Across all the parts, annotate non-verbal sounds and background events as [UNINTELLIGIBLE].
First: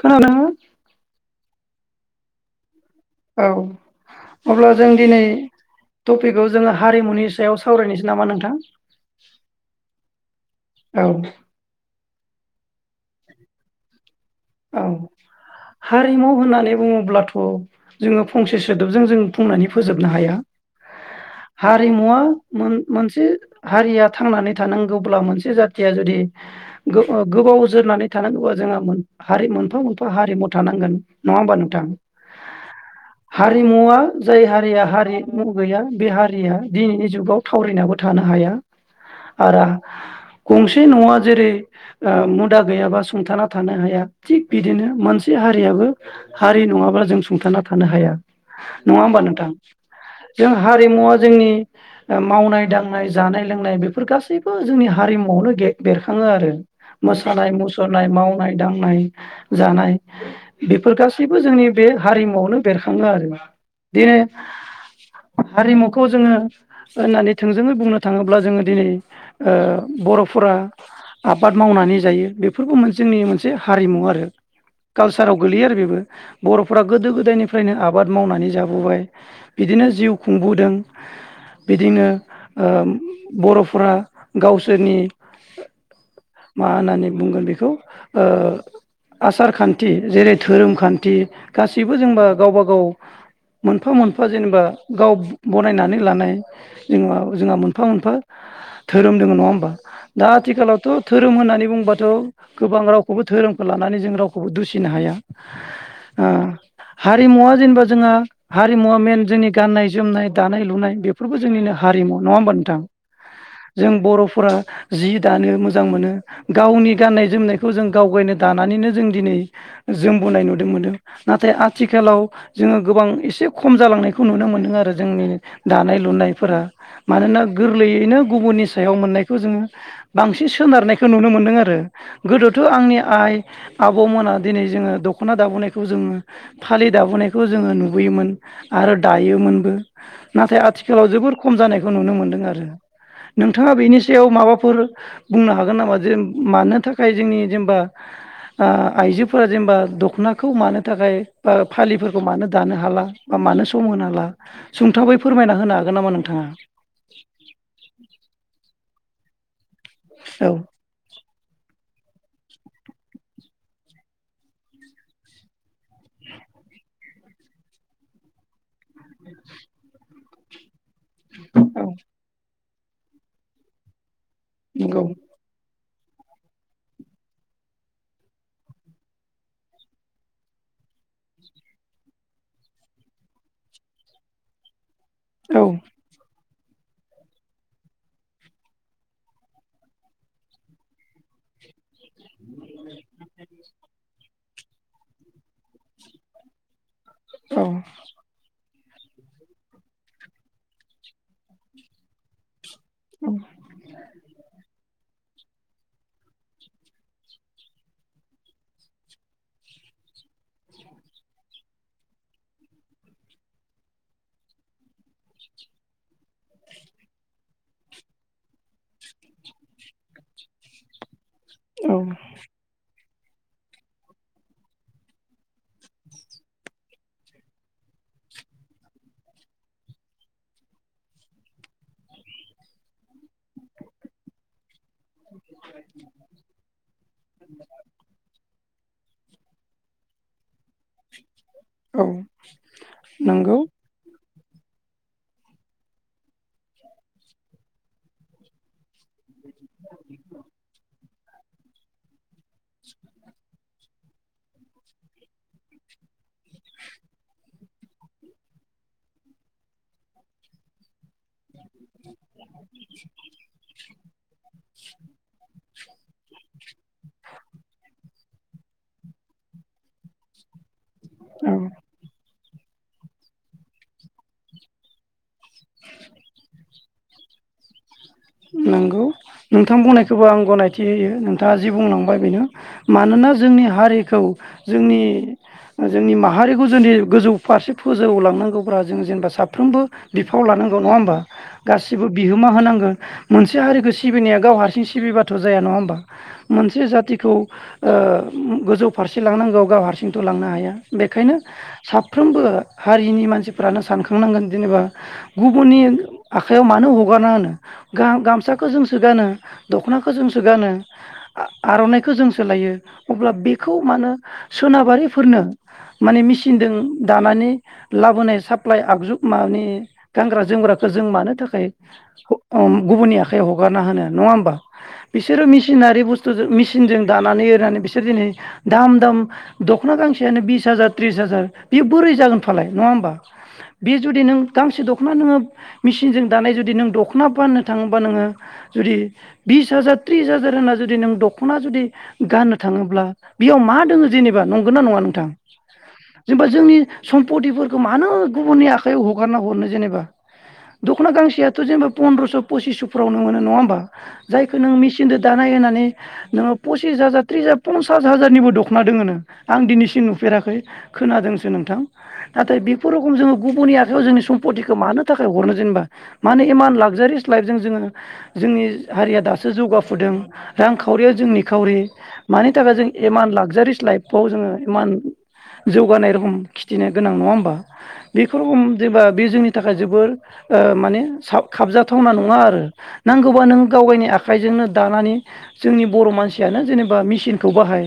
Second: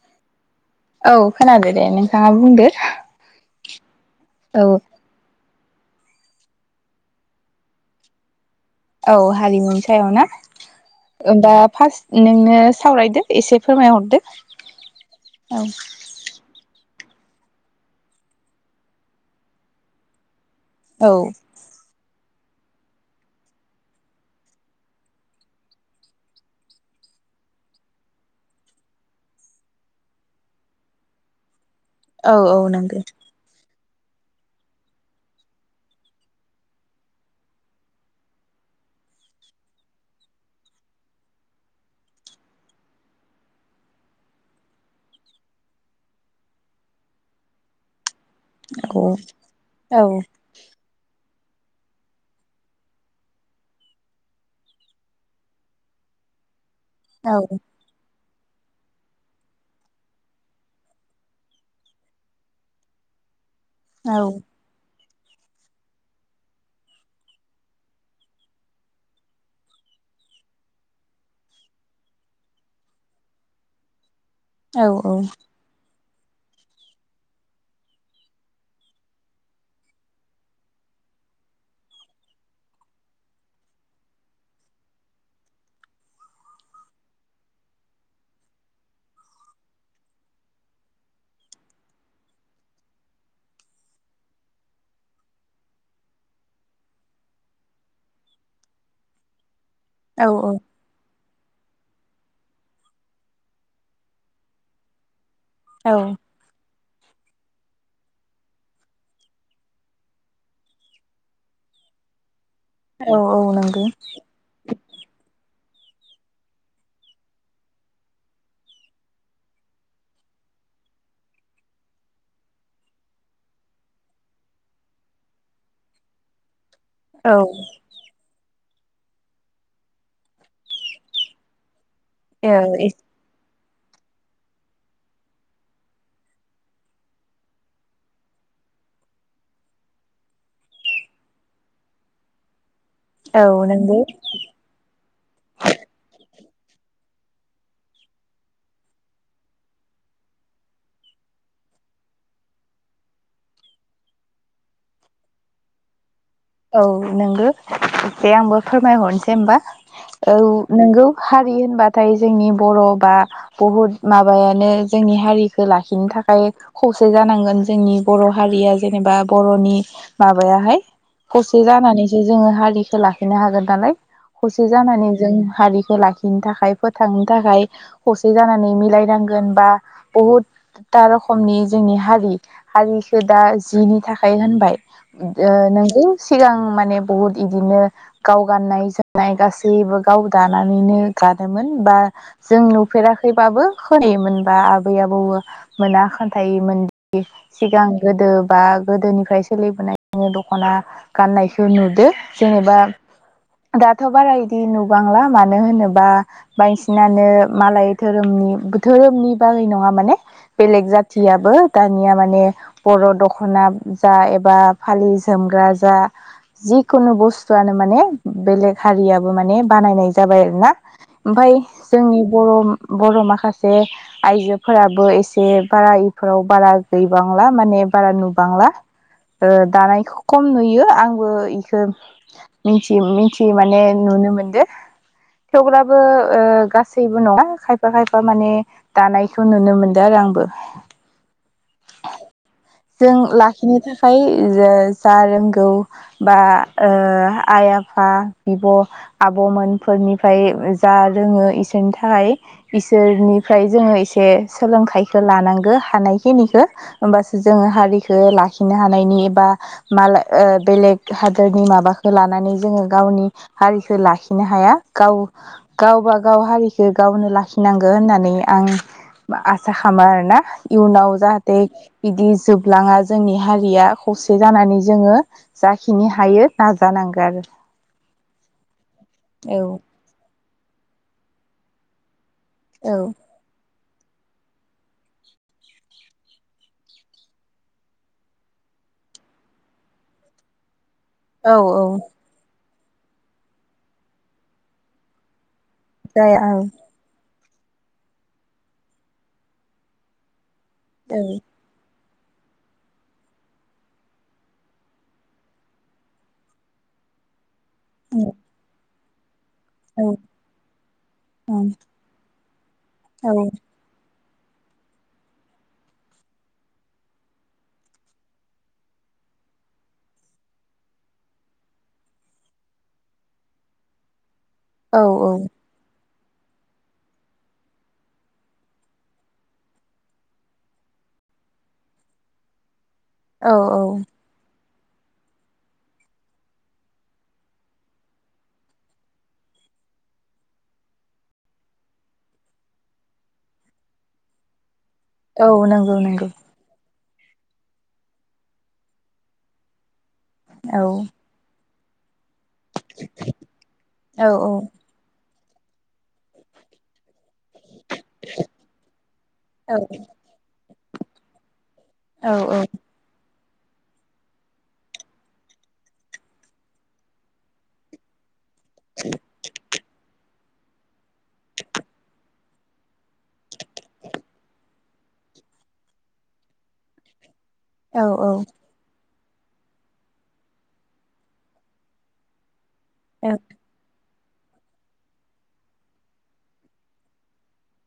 खोनादोंना औ खोनादो दे नोंथाङा बुंदो औ औ अब्ला जों दिनै टपिकखौ जोङो हारिमुनि सायाव सावरायनोसै नामा नोंथां? औ हारिमुनि सायाव ना औ दा फार्स्ट नोङो सावरायदो एसे फोरमायहरदो औ अब्लाथ' जोङो फंसे सोदोबजों जों बुंनानै फोजोबनो हाया। औ हारिमुआ मोनसे हया थांनानै थानांगौब्ला मोनसे जाथिया जुदि गो-गोबाव जोरनानै थानांगौबा जोंहा हारि मोनफा मोनफा हारिमु थानांगोन नङा होमबा नों थां औ औ नंगौ हारिमुवा जाय हारिया हारिमु गैया बे हारिया दिनैनि जुगाव थावरनाबो थानो हाया आरो गंसे न'आ जेरै ओ मुदा गैयाबा सुंथाना थानो हाया थिग बिदिनो मोनसे हारियाबो हारि नङाब्ला जों सुंथाना थानो हाया। नङा औ होमबा नोंथां औ जों हारिमुवा जोंनि मावनाय दांनाय जानाय लोंनाय बेफोर गासैबो जोंनि हारिमुआवनो बेरखाङो आरो। औ मोसानाय मुसुरनाय माव नाय दांनाय जानाय बेफोर गासैबो जोंनि बे हारिमुआवनो बेरखाङो आरो औ दिनो हारिमुखौ जोङो होननानै थोंजोङै बुंनो थाङोब्ला जोङो दिनै बर'फोरा आबाद मावनानै जायो बेफोरखौ जोंनि मोनसे हारिमु आरो। औ कालसाराव गोलैयो आरो बेबो बर'फोरा गोदो गोदायनिफ्रायनो आबाद मावनानै जाबोबाय बिदिनो जिउ खुंबोदों बिदिनो बर'फोरा गावसोरनि मा होननानै बुंगोन बेखौ आसार खान्थि जेरै धोरोम खान्थि गासैबो जेनबा गावबा गाव मोनफा मोनफा जेनेबा गाव बनायनानै लानाय जेनेबा जोंहा मोनफा मोनफा धोरोम दङ नङा होमबा। दा आथिखालावथ' धो धोरोम होननानै बुंबाथ' गोबां रावखौबो धोरोमखौ लानानै जों रावखौबो दुसिनो हाया। औ ओ हारिमुवा जेनेबा जोंहा हारिमुवा मेन जोंनि गाननाय जोमनाय दानाय लुनाय बेफोरबो जोंनिनो हारिमु नङा होमबा नों थां औ औ नंगौ जों बर'फोरा जि दानो मोजां मोनो। गावनि गाननाय जोमनायखौ जों गावगायनो दानानैनो जों दिनै जों बोनाय नुदों मोनो नाथाय आथिखालाव जोङो गोबां एसे खम जालांनायखौ नुनो मोनदों आरो जोंनि दानाय लुनायफोरा औ मानोना गोरलैयैनो गुबुननि सायाव मोननायखौ जोङो बांसिन सोनारनाय खौखौ नुनो मोन्दों आरो औ गोदोथ' आंनि आइ आबौमोना दिनै जोङो दख'ना दाबोनायखौ जोङो फालि दाबोनायखौ जोङो नुबोयोमोन आरो दायोमोनबो नाथाय आथिखालाव जोबोर खम जानायखौ नुनो मोन्दों आरो। औ नोंथाङा नंगौ बेनि सायाव माबाफोर बुंनो हागोन जों मानो थाखाय जोंनि जेनेबा ओ आइजोफोरा जेनेबा दख'नाखौ मानो थाखाय बा फालिफोरखौ मानो दानो हाला बा मानो सम होनो हाला सुंथाबै फोरमायना होनो हागोन नामा नों औ नोंगौ ए आंबो फोर माय हरनोसै होनबा औ नोंगौ हारि होनबा नाथाय जोंनि बर' बा बहुद माबायानो जोंनि हारिखौ लाखिनो थाखाय खौसे जानांगोन जोंनि बर' हारिया जेनेबा बर'नि माबायाहाय खौसे औ जानानैसो जोङो हारिखौ लाखिनो हागोन नालाय। खौसे नंगौ जानानै जों हारि लाखिनो थाखाय फोथांनो थाखाय खौसे जानानै मिलायनांगोन बा बहुदथा रोखमनि जोंनि हारि हारिखो दा जिनि थाखाय होनबाय। ओ औ नंगौ सिगां माने बुहुत इदिनो गाव गाननाय जोमनाय गासैबो गाव दानानैनो गानोमोन बा जों नुफेराखैबाबो खोनायोमोन बा आबै आबौ मोना खोनथायोमोन। औ सिगां गोदो बा गोदोनिफ्राय सोलिबोनायनि दख'ना गाननायखौ नुदो जेनेबा दाथ' बारा इदि नु बांला मानो होनोबा बांसिनानो मालाय धोरोमनि धोरोमनि बागै नङा माने बेलेग जाथियाबो दानिया माने बर' दख'ना जा एबा फालि जोमग्रा जा जिखुनु बस्थुआनो माने बेलेग हारियाबो माने बानायनाय जाबाय आरोना। ओमफाय औ जोंनि बर' बर' माखासे आइजोफोराबो एसे बारा इफोराव बारा गैबांला माने बारा नुबांला ओ दानायखौ खम नुयो आं बो इखौ मिथियो मिथियो माने नुनो मोनदो। थेवब्लाबो ओ गासैबो नङा खायफा खायफा माने दानायखौ नुनो मोनदों आरो आंबो औ। जों नंगौ लाखिनो थाखाय जो जा रोंगौ बा ओ आइ आफा बिब' आब' मोनफोरनिफ्राय जा रोङो इसोरनि थाखाय इसोरनिफ्राय जोङो एसे से सोलोंथाइखो लानांगो हानायखिनिखौ होमबास जों हारिखो लाखिनो हानायनि बा मालाय ओ बेलेग हारि नि माबाखौ लानानै जोङो गावनि हारिखो लाखिनो हाया गाव गावबा गाव हारिखो गावनो लाखिनांगौ होननानै आं आसा खामो आरोना। इउनाव औ जाहाथे जोबलाङा जोंनि हारिया खौसे जानानै जोङो जाखिनि हायो नाजानांगो आरो। नोंगौ नोंथां बुंनायखौबो आं गनायथि होयो नोंथाङा जि बुंलांबाय बेनो औ मानोना जोंनि हारि खौ जोंनि जोंनि माहारिखौ जुदि गोजौ फारसे फोजौलांनांगौब्ला जों जेनेबा साफ्रोमबो बिफाव लानांगौ नङा होम बा औ औ गासिबो बिहोमा होनांगोन। मोनसे हारिखौ सिबिनाया गाव हारसिं सिबिबाथ' जाया नङा होमबा जाया औ मोनसे जाथिखौ ओ गोजौ फारसे लांनांगौ गाव हारसिंथ' लांनो हाया। औ बेखायनो साफ फ्रोमबो हारिनि मानसिफ्रानो सानखांनांगोन जेनेबा गुबुननि आखायाव मानो हगारना होनो। गा गामसाखौ जों सो गानो। औ दख'नाखौ जोंसो गानो औ आर'नाइखौ जोंसो लायो अब्ला बेखौ मानो सोनाबारिफोरनो माने मेचिनदों दानानै लाबोनाय साप्लाइ आगजु माने गानग्रा जोमग्राखौ जों मानो थाखाय ओम गुबुननि आखायाव हगारना होनो नङा होमबा? औ बिसोरो मेसिनारि बुस [UNINTELLIGIBLE] मेचिनजों दानानै एरनानै बिसोर दिनै दाम दाम दख'ना गांसेयानो बिस हाजार त्रिस हाजार बियो बोरै जागोन फालाय नङा होमबा औ बे औ जुदि नों गांसे दख'ना नोङो मिसिनजों दानाय जुदि नों दख' दख'ना फाननो थाङोबा नोङो जुदि बिस हाजार त्रिस हाजार होनना जुदि नों दख'ना जुदि गाननो थाङोब्ला बेयाव मा दङो जेनेबा नं गौना नङा नोंथां औ नंगौ नंगौ जेनेबा जोंनि सम्पतिफोरखौ मानो गुबुननि आखाइायाव हगारना हरनो जेनेबा औ दखना खांसेयाथ' जेनबा फन्द्रस' पसिस'फोरावनो मोनो नङा होमबा औ जायखौ नों मेसिनदो दानाय होनानै नोङो पसिस हाजार पन्सास हाजारनिबो दख'ना दङोनो आं औ दिनैसिम नुफेराखै खोनादोंसो नोंथां औ नाथाय बेफर रखम जोङो गुबुननि आखायाव जोंनि सम्पतिखौ मानो थाखाय हरनो जेनेबा मानो इमान लाफ जेरिस लाइफजों जोङो जोंनि हारिया दासो जौगाफुदों रां खा खावरिया जोंनि खावरि मानि थाखाय जों इमान लागजारिस लाइफआव जोङो इमान जौगानाय रखोम खिथिनो गोनां नङा होमबा? औ [UNINTELLIGIBLE] बे जोंनि थाखाय जोबोर ओ माने सा खाबजाथावना नङा आरो औ नांगौबा नों गाव गायनि आखा आखाइजोंनो दानानै जोंनि बर' मानसियानो जेनेबा मेसिनखौ बाहाय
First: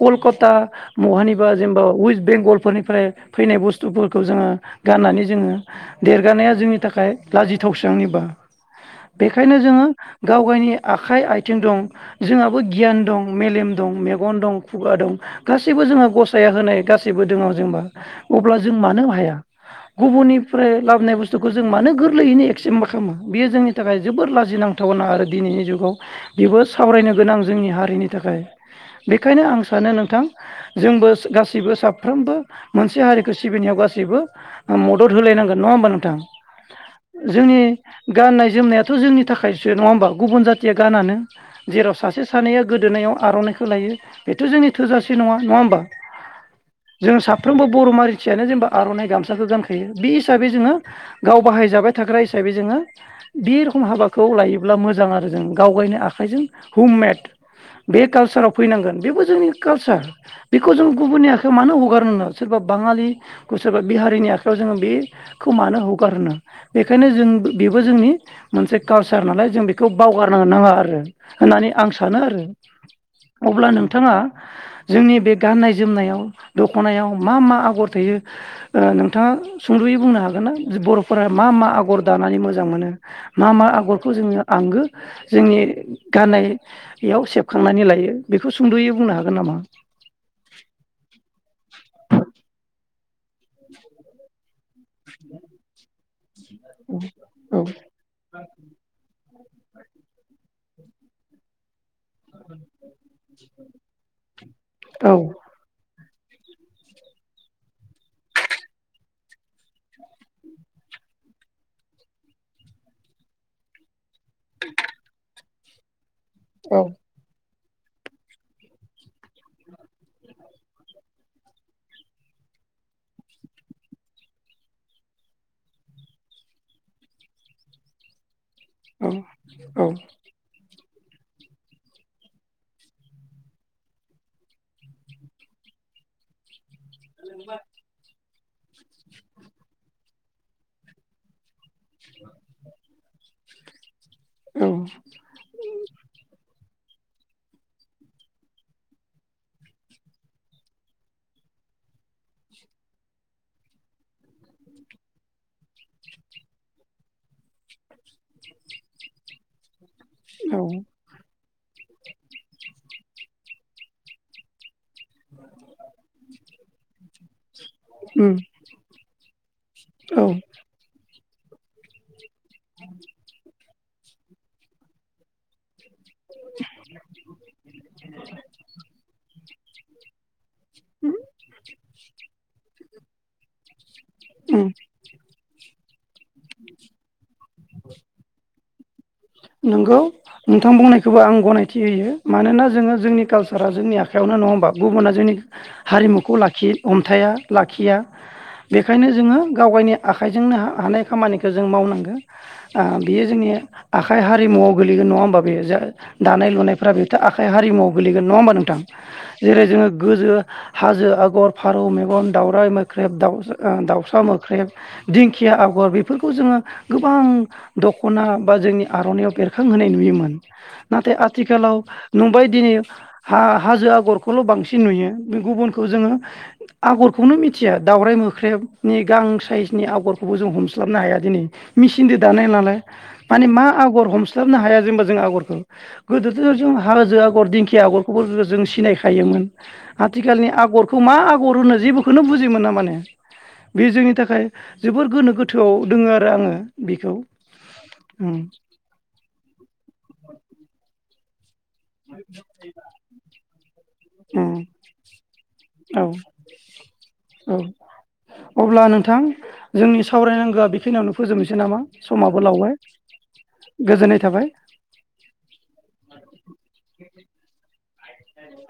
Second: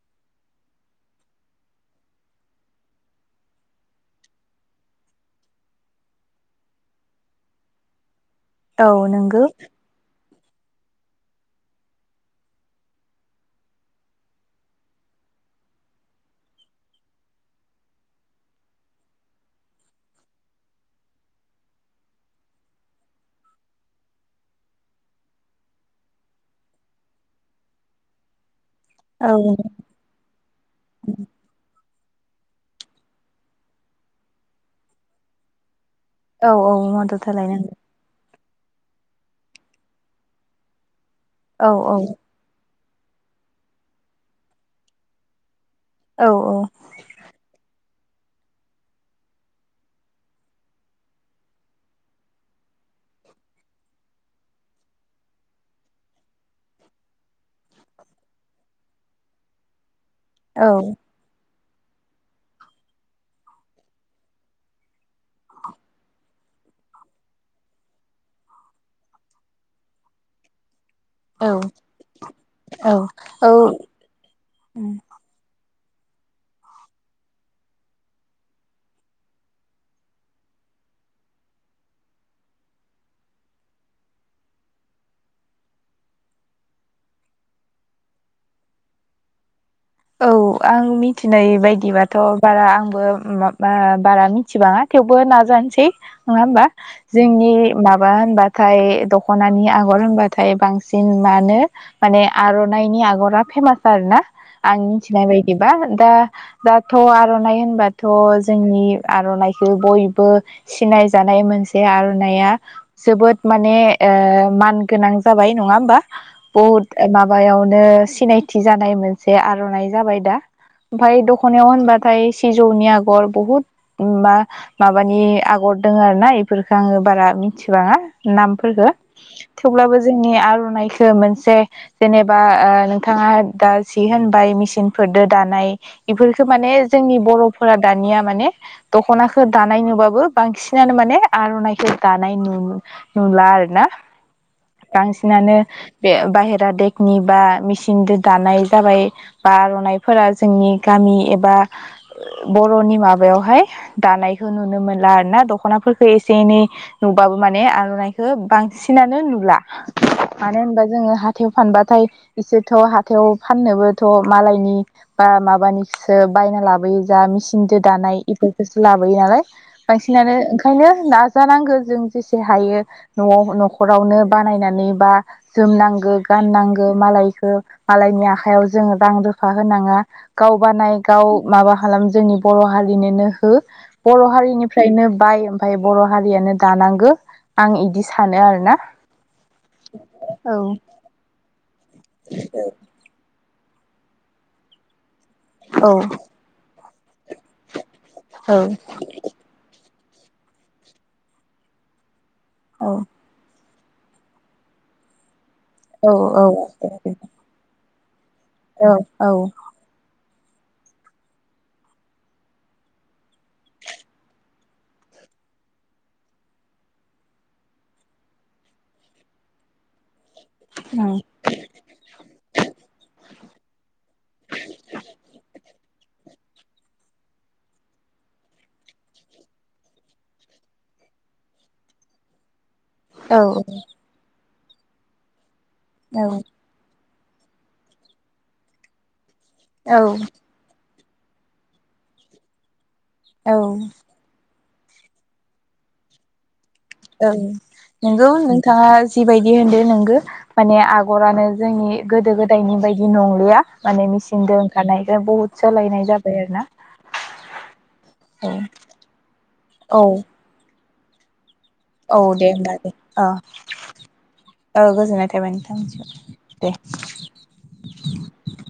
कलकता बहानिबा जेनेबा वेस्ट बेंगलफोरनिफ्राय फैनाय बुस्थुफोरखौ जोङो गाननानै जोङो देरगानाया जोंनि थाखाय लाजि थौस्रांनिबा औ नंगौ बेखायनो जोङो गाव गावनि आखाइ आथिं दं जोंहाबो गियान दं मेलेम दं मेगन दं खुगा दं गासैबो जोंहा गसाइया होनाय गासैबो दङ जेनबा अब्ला जों मानो हाया गुबुननिफ्राय लाबोनाय बुस्थुखौ जों मानो गोरलैयैनो ए [UNINTELLIGIBLE] बियो जोंनि थाखाय जोबोर लाजिनांथावना आरो दिनैनि जुगाव बेबो सावरायनो गोनां जोंनि हारिनि थाखाय औ बेखायनो आं सानो नोंथां जोंबो गासैबो सा साफ्रोमबो मोनसे हारिखौ सिबिनायाव गासैबो मदद होलायनांगोन नङा होमबा नों औ-औ मदद जोंनि होलायनांगौ गाननाय जोमनायाथ' जोंनि थाखायसो नङा होमबा गुबुन जाथिया गानानो जेराव औ सासे सानैया गोदोनायाव आर'नाइखौ लायो बेथ' जोंनि थोजासे नङा नङा होमबा? औ जों साफ्रोमबो बर'माहारि सियानो जेनेबा आर'नाइ गामसाखौ गानखायो बे हिसाबै जोङो गाव बाहाय जाबाय थाग्रा हिसाबै जोङो बे रखम हाबाखौ लायोब्ला मोजां आरो जों गावगायनो आखाइजों हममेड बे कालसाराव फैनांगोन बेबो जोंनि कालसार औ बेखौ जों गुबुननि आखा खौ मानो हगारो सोरबा बाङालि सोरबा बिहारिनि आखायाव जोङो बेखौ मानो हगारनो बेखायनो जों बेबो जोंनि मोनसे कालसार नालाय जों बेखौ बावगारनो नाङा आरो औ होननानै आं सानो आरो औ औ अब्ला नोंथाङा औ जोंनि बे गाननाय जोमनायाव दख'नायाव मा मा आगर थायो ओ नोंथाङा सुंदयै बुंनो हागोन ना बर'फोरा मा मा आगर दानानै मोजां मोनो मा मा आगरखौ जोङो आंगो जोंनि गाननायाव सेबखांनानै लायो बेखौ सुंद'यै बुंनो हागोन नामा? औ आं मिथिनाय बायदिबाथ' बारा आंबो माबा बारामि थिबांआ। थवबो नाजानोसै नङा होमबा जोंनि औ माबा होनबाथाय दख ख'नानि आगर होनबाथाय बांसिन मानो माने आर'नाइनि आगरा फेमास आरो ना आं औ मिथिनाय बायदिबा दा दाथ' आर'नाइ होनबाथ' जोंनि आर'नाइखौ बयबो सिनायजानाय मोनसे आर'नाया जोबोद माने ओ मान गोनां जाबाय। नङा होमबा। औ बहुद माबायावनो ओ सिनायथि जानाय मोन से आर'नाइ जाबाय दा ओमफाय दख'नायाव होनबाथाय सिजौनि आगर बहुद मा माबानि आगर दङ आरो ना इफोरखो आङो बारा मिथिबाङा नाम फोरखो औ थेवब्लाबो जोंनि आर'नाइ खो मोनसे जेनेबा नोंथाङा दा सि होनबाय मेसिनफोरदो दानाय इफोरखो माने जोंनि बर'फोरा दानिया माने दख'नाखो दानाय नुबाबो बांसिनानो माने आर'नाइखौ दानाय नु नुला आरोना। औ बांसिनानो बे बाहेर ट्रादेकनि बा मेसिनजो दानाय जाबाय बा आर'नाइफोरा जोंनि गामि एबा बर'नि माबायावहाय दानायखौ नुनो मोनला आरोना दख'नाफोरखौ एसे एनै नुबाबो माने आर'नाइखौ बांसिनानो नुला। औ मानो होनबा जोङो हा थायाव फानबाथाय इसोरथ' हाथायाव फाननोबोथ' मालायनि बा माबानिसो बायना लाबोयो जा मिसिन दो दानाय उम इफोरखोसो लाबोयो नालाय औ बांसिनानो ओंखायनो दा जानांगो जों जेसे हायो न'आव न'ख नखरावनो बानायनानै बा जोमनां गो गाननांगो मालयखो मालनि आ खायाव जोङो दां‌ दो फा होनाङा। गाव बानाय गाव माबा खालाम जोंनि बर' हारि बिनोनो हो बर' उम हारिनिफ्रायनो बाय ओमफ्राय बर' हारियानो दानांगो आं इदि सानो आरो ना। नंगौ नोंथां बुंनायखौबो आं गनाय थि होयो मानोना जोंओ जोंनि काल सारा जोंनि आखायावयाव नङामबा गुबुना जोंनि औ हारिमुखौ लाखि अन्थाइआ लाखिया औ औ बेखायनो जोङो गावगायनि आखाइजोंनो हा-हानाय खामानिखो जों मावनांगो ओ बियो जोंनि आखाइ हरिमुआव गोलैगोन नङा होमबा? बे जो दानाय औ लुनायफोरा बेथ' आखाइ हारिमुआव गोलैगोन नङा होमबा नोंथां औ जेरै जोङो गोजो हाजो आगर फारौ मेगन दाउराइ मोख्रेब दाउ गां दाउसा मोख्रेब आर'नायाव बेरखांहोनाय नुयोमोन। नाथाय आथिखालाव नुबाय दिनै। हा हाजो आगरखौल' बांसिन नुयो बे गुबुनखौ आगर खौनो मिथिआ [UNINTELLIGIBLE] औ माने औ। मा हमस्लाबनो हाया जेनबा जों आगरखौ। गोदोथ' जों हाजोआव आगर दिंखिया आगरखौबो जों सिनायखायोमोन औ औ। आथिखालनि आगर खौ मा आगर होनो जेबोखोनो बुजि मोना माने बे जोंनि थाखाय जोबोर गोनो गोथोआव दोङो आरो आङो बेखौ ओं नोंगौ उम नोंथ थाङा जिबायदि होनदो नोंगो माने आ गरानो जोंनि गोदो गोदायनि बायदि नंलिया माने उम मेचिनदो ओंखारनायनो बहुद औ सोलायनाय जाबाय आरो ना औ अब्ला औ औ खिनावनो फोजोबनोसै नामा औ समाबो दे लावबाय होनबा दे ओ गोजोननाय थाबाय औ गोजोननाय थाबबाय नोंथांनिसिम। दे [INAUDIBLE]